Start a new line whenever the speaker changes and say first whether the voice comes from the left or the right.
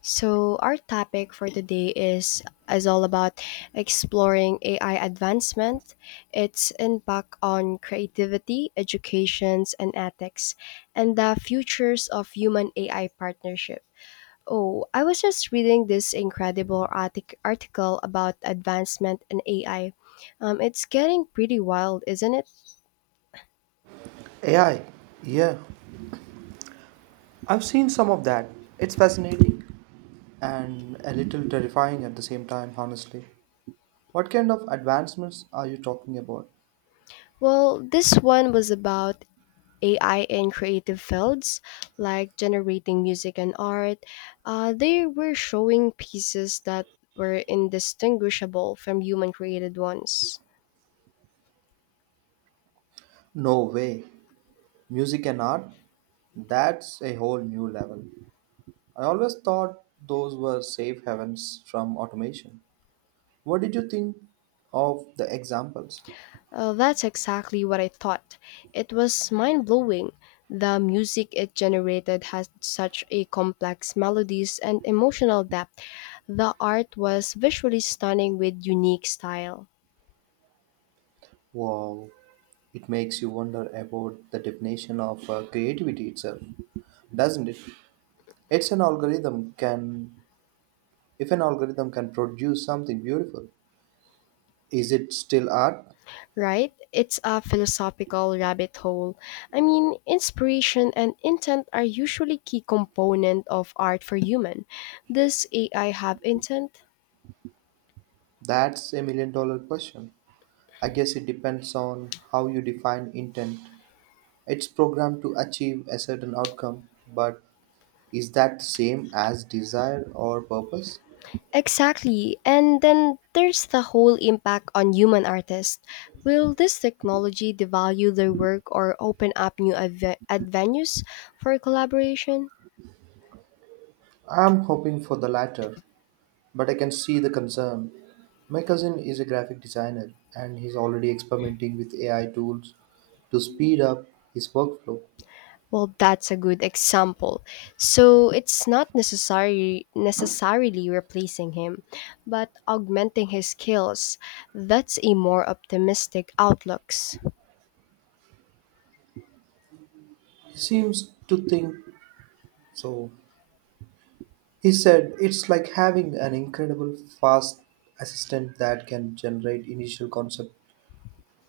left: So our topic for today is all about exploring AI advancement, its impact on creativity, educations, and ethics, and the futures of human AI partnership. Oh, I was just reading this incredible article about advancement in AI. It's getting pretty wild, isn't it?
right: AI, yeah, I've seen some of that. It's fascinating and a little terrifying at the same time, honestly. What kind of advancements are you talking about?
left: Well, this one was about AI in creative fields like generating music and art. They were showing pieces that were indistinguishable from human created ones.
right: No way. Music and art? That's a whole new level. I always thought those were safe havens from automation. What did you think of the examples?
left: That's exactly what I thought. It was mind blowing. The music it generated had such a complex melodies and emotional depth. The art was visually stunning with unique style.
right: Wow, it makes you wonder about the definition of creativity itself, doesn't it? It's an algorithm can If an algorithm can produce something beautiful, is it still art?
left: Right? It's a philosophical rabbit hole. I mean, inspiration and intent are usually key component of art for human. Does AI have intent?
right: That's a million dollar question. I guess it depends on how you define intent. It's programmed to achieve a certain outcome, but is that the same as desire or purpose?
left: Exactly. And then there's the whole impact on human artists. Will this technology devalue their work or open up new avenues for collaboration?
right: I'm hoping for the latter, but I can see the concern. My cousin is a graphic designer and he's already experimenting with AI tools to speed up his workflow.
left: Well, that's a good example. So it's not necessary necessarily replacing him, but augmenting his skills. That's a more optimistic outlooks.
right: He seems to think so. He said, it's like having an incredible fast assistant that can generate initial concepts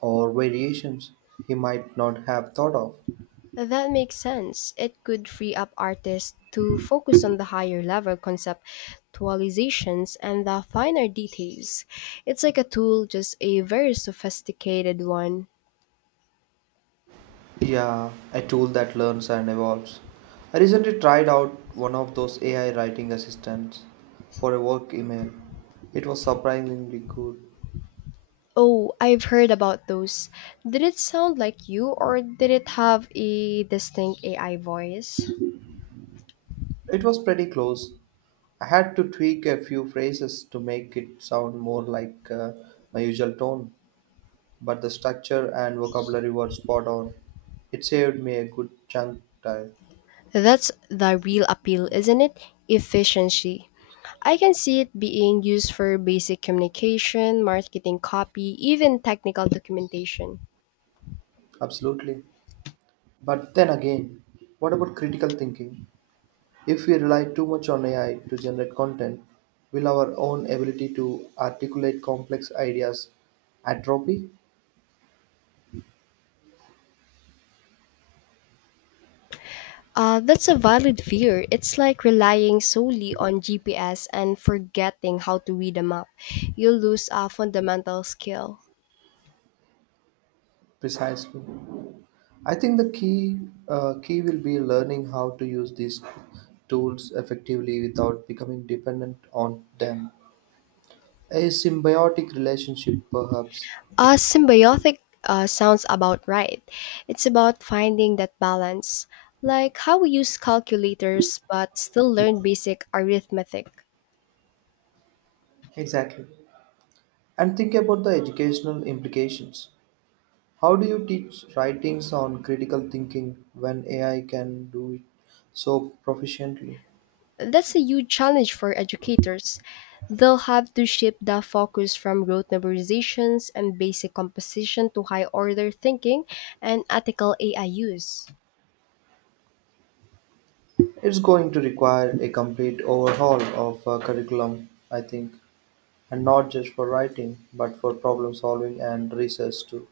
right: or variations he might not have thought of.
left: That makes sense. It could free up artists to focus on the higher level conceptualizations and the finer details. It's like a tool, just a very sophisticated one.
right: Yeah, a tool that learns and evolves. I recently tried out one of those AI writing assistants for a work email. It was surprisingly good.
left: Oh, I've heard about those. Did it sound like you or did it have a distinct AI voice?
right: It was pretty close. I had to tweak a few phrases to make it sound more like my usual tone, but the structure and vocabulary were spot on. It saved me a good chunk time.
left: That's the real appeal, isn't it? Efficiency. I can see it being used for basic communication, marketing copy, even technical documentation.
right: Absolutely. But then again, what about critical thinking? If we rely too much on AI to generate content, will our own ability to articulate complex ideas atrophy?
left: That's a valid fear. It's like relying solely on GPS and forgetting how to read a map. You'll lose a fundamental skill.
right: Precisely. I think the key will be learning how to use these tools effectively without becoming dependent on them. A symbiotic relationship, perhaps.
left: Symbiotic sounds about right. It's about finding that balance, like how we use calculators but still learn basic arithmetic.
right: Exactly. And think about the educational implications. How do you teach writings on critical thinking when AI can do it so proficiently?
left: That's a huge challenge for educators. They'll have to shift the focus from rote memorizations and basic composition to high order thinking and ethical AI use.
right: It's going to require a complete overhaul of curriculum, I think, and not just for writing, but for problem solving and research too.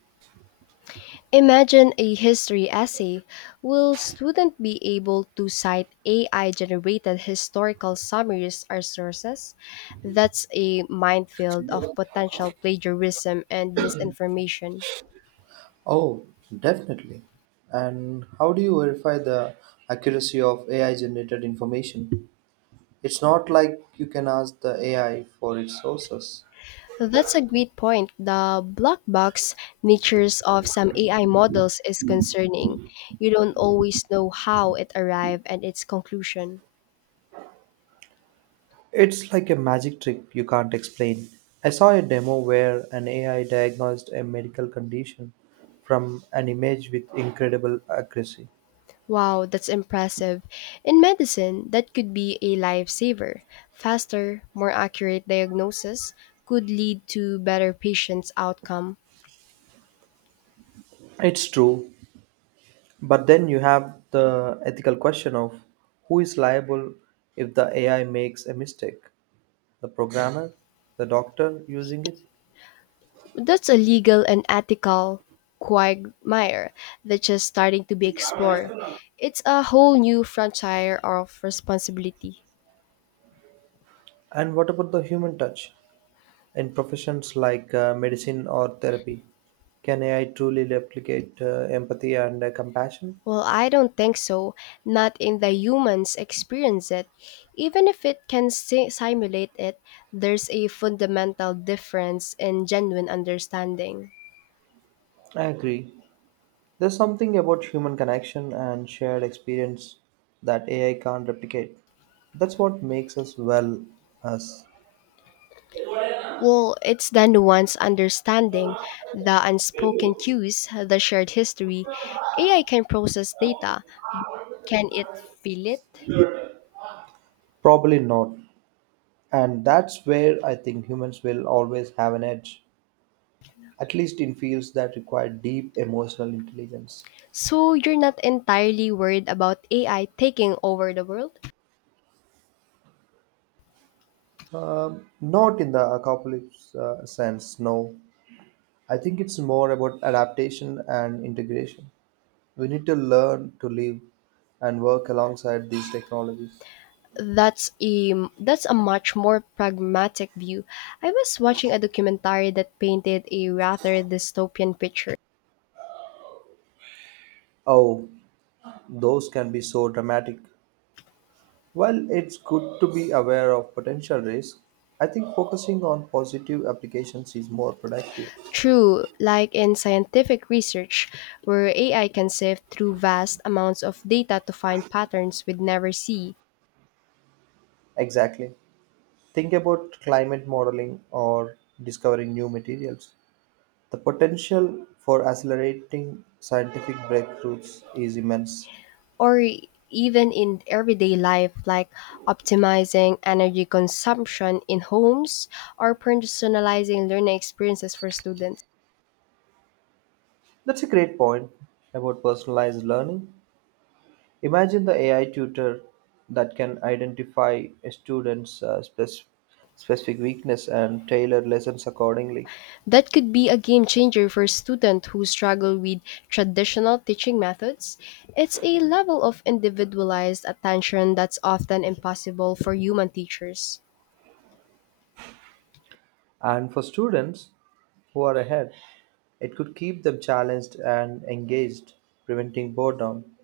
left: Imagine a history essay. Will students be able to cite AI generated historical summaries or sources? That's a minefield of potential plagiarism and misinformation.
right: Oh, definitely. And how do you verify the accuracy of AI generated information? It's not like you can ask the AI for its sources.
left: That's a great point. The black box natures of some AI models is concerning. You don't always know how it arrived at its conclusion.
right: It's like a magic trick you can't explain. I saw a demo where an AI diagnosed a medical condition from an image with incredible accuracy.
left: Wow, that's impressive. In medicine, that could be a lifesaver. Faster, more accurate diagnosis could lead to better patients' outcome.
right: It's true, but then you have the ethical question of who is liable if the AI makes a mistake? The programmer, the doctor using it?
left: That's a legal and ethical quagmire that's just starting to be explored. It's a whole new frontier of responsibility.
right: And what about the human touch in professions like medicine or therapy? Can AI truly replicate empathy and compassion?
left: Well, I don't think so. Not in the humans experience it. Even if it can simulate it, there's a fundamental difference in genuine understanding.
right: I agree. There's something about human connection and shared experience that AI can't replicate. That's what makes us, well, us.
left: Well, it's the nuanced understanding, the unspoken cues, the shared history. AI can process data. Can it feel it?
right: Probably not. And that's where I think humans will always have an edge, at least in fields that require deep emotional intelligence.
left: So you're not entirely worried about AI taking over the world?
right: Not in the apocalypse sense, no. I think it's more about adaptation and integration. We need to learn to live and work alongside these technologies.
left: That's a that's a much more pragmatic view. I was watching a documentary that painted a rather dystopian picture.
right: Oh, those can be so dramatic. While it's good to be aware of potential risks, I think focusing on positive applications is more productive.
left: True, like in scientific research, where AI can sift through vast amounts of data to find patterns we'd never see,
right: Exactly. Think about climate modeling or discovering new materials. The potential for accelerating scientific breakthroughs is immense.
left: or even in everyday life, like optimizing energy consumption in homes or personalizing learning experiences for students.
right: That's a great point about personalized learning. Imagine the AI tutor that can identify a student's specific weakness and tailor lessons accordingly.
left: That could be a game changer for students who struggle with traditional teaching methods. It's a level of individualized attention that's often impossible for human teachers.
right: And for students who are ahead, it could keep them challenged and engaged, preventing boredom.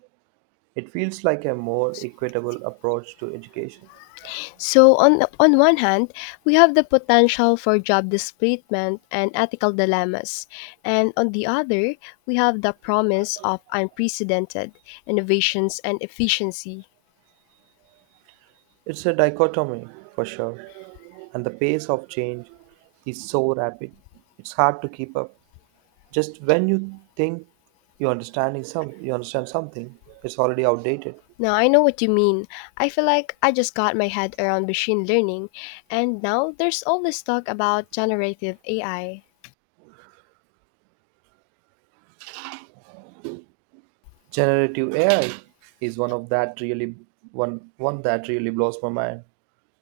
right: It feels like a more equitable approach to education.
left: So on one hand, we have the potential for job displacement and ethical dilemmas, and on the other, we have the promise of unprecedented innovations and efficiency.
right: It's a dichotomy for sure, and the pace of change is so rapid, it's hard to keep up. Just when you think you understand something, it's already outdated.
left: Now I know what you mean. I feel like I just got my head around machine learning, and now there's all this talk about generative AI.
right: Generative AI is one of that really one one that really blows my mind.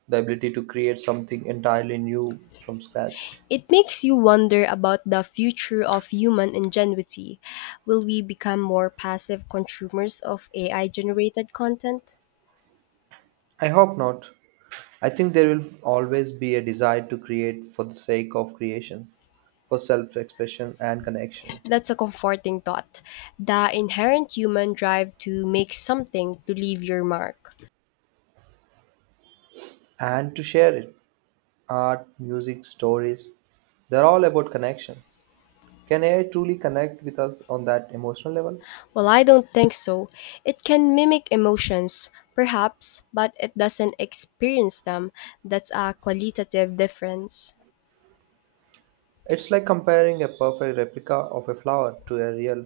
right: The ability to create something entirely new from scratch.
left: It makes you wonder about the future of human ingenuity. Will we become more passive consumers of AI generated content?
right: I hope not. I think there will always be a desire to create for the sake of creation, for self expression and connection,
left: That's a comforting thought. The inherent human drive to make something to leave your mark.
right: and to share it. Art, music, stories, they're all about connection. Can AI truly connect with us on that emotional level?
left: Well, I don't think so. It can mimic emotions, perhaps, but it doesn't experience them. That's a qualitative difference.
right: It's like comparing a perfect replica of a flower to a real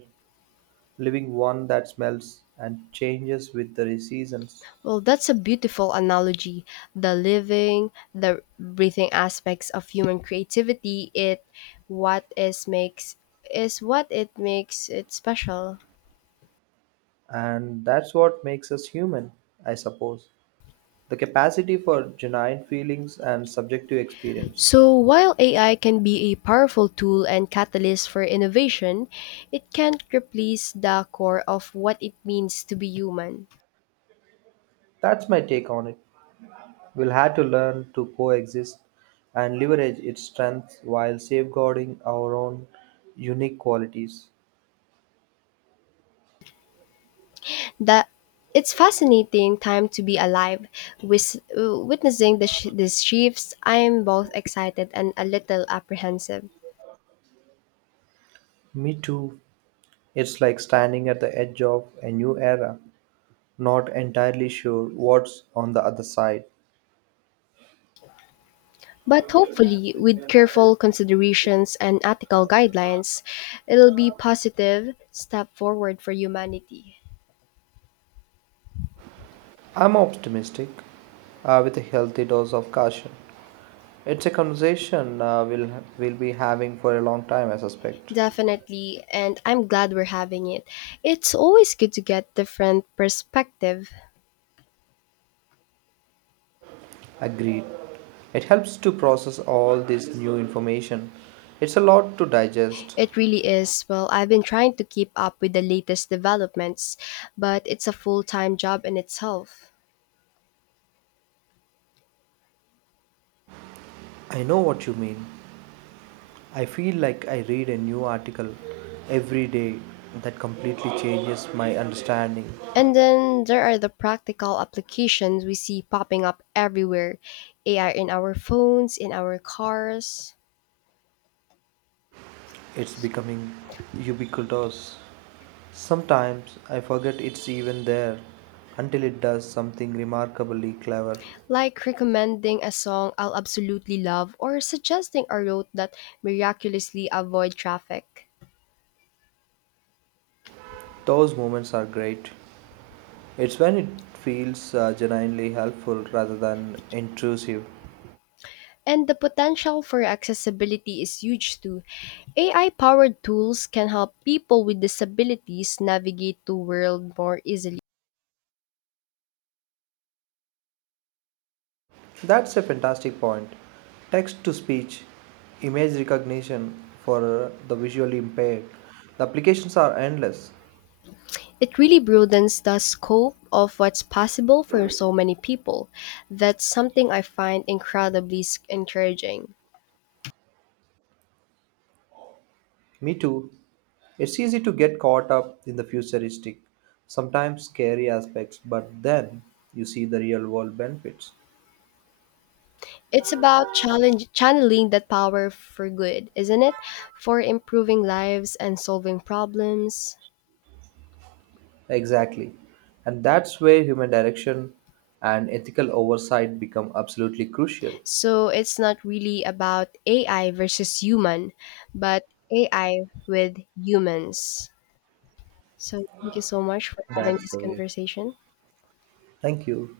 right: living one that smells and changes with the seasons.
left: Well, that's a beautiful analogy. The living, the breathing aspects of human creativity, it what is makes is what it makes it special.
right: And that's what makes us human, I suppose. The capacity for genuine feelings and subjective experience.
left: So, while AI can be a powerful tool and catalyst for innovation, it can't replace the core of what it means to be human.
right: That's my take on it. We'll have to learn to coexist and leverage its strengths while safeguarding our own unique qualities.
left: That It's fascinating time to be alive with witnessing these shifts. I'm both excited and a little apprehensive,
right: Me too. It's like standing at the edge of a new era, not entirely sure what's on the other side.
left: but hopefully with careful considerations and ethical guidelines it'll be positive step forward for humanity.
right: I'm optimistic, with a healthy dose of caution. It's a conversation we'll be having for a long time, I suspect.
left: Definitely, and I'm glad we're having it. It's always good to get different perspective.
right: Agreed. It helps to process all this new information. It's a lot to digest.
left: It really is. Well, I've been trying to keep up with the latest developments, but it's a full time job in itself.
right: I know what you mean. I feel like I read a new article every day that completely changes my understanding.
left: And then there are the practical applications we see popping up everywhere, AI in our phones, in our cars,
right: It's becoming ubiquitous. Sometimes I forget it's even there until it does something remarkably clever.
left: like recommending a song I'll absolutely love or suggesting a route that miraculously avoid traffic.
right: Those moments are great. It's when it feels genuinely helpful rather than intrusive.
left: And the potential for accessibility is huge too. AI-powered tools can help people with disabilities navigate the world more easily.
right: That's a fantastic point. Text to speech, image recognition for the visually impaired. The applications are endless.
left: It really broadens the scope of what's possible for so many people. That's something I find incredibly encouraging.
right: Me too. It's easy to get caught up in the futuristic, sometimes scary aspects, but then you see the real world benefits.
left: It's about challenge, channeling that power for good, isn't it? For improving lives and solving problems.
right: Exactly. And that's where human direction and ethical oversight become absolutely crucial.
left: So it's not really about AI versus human, but AI with humans. So thank you so much for having
right: That's
left: this
right: the way.
left: conversation.
right: Thank you.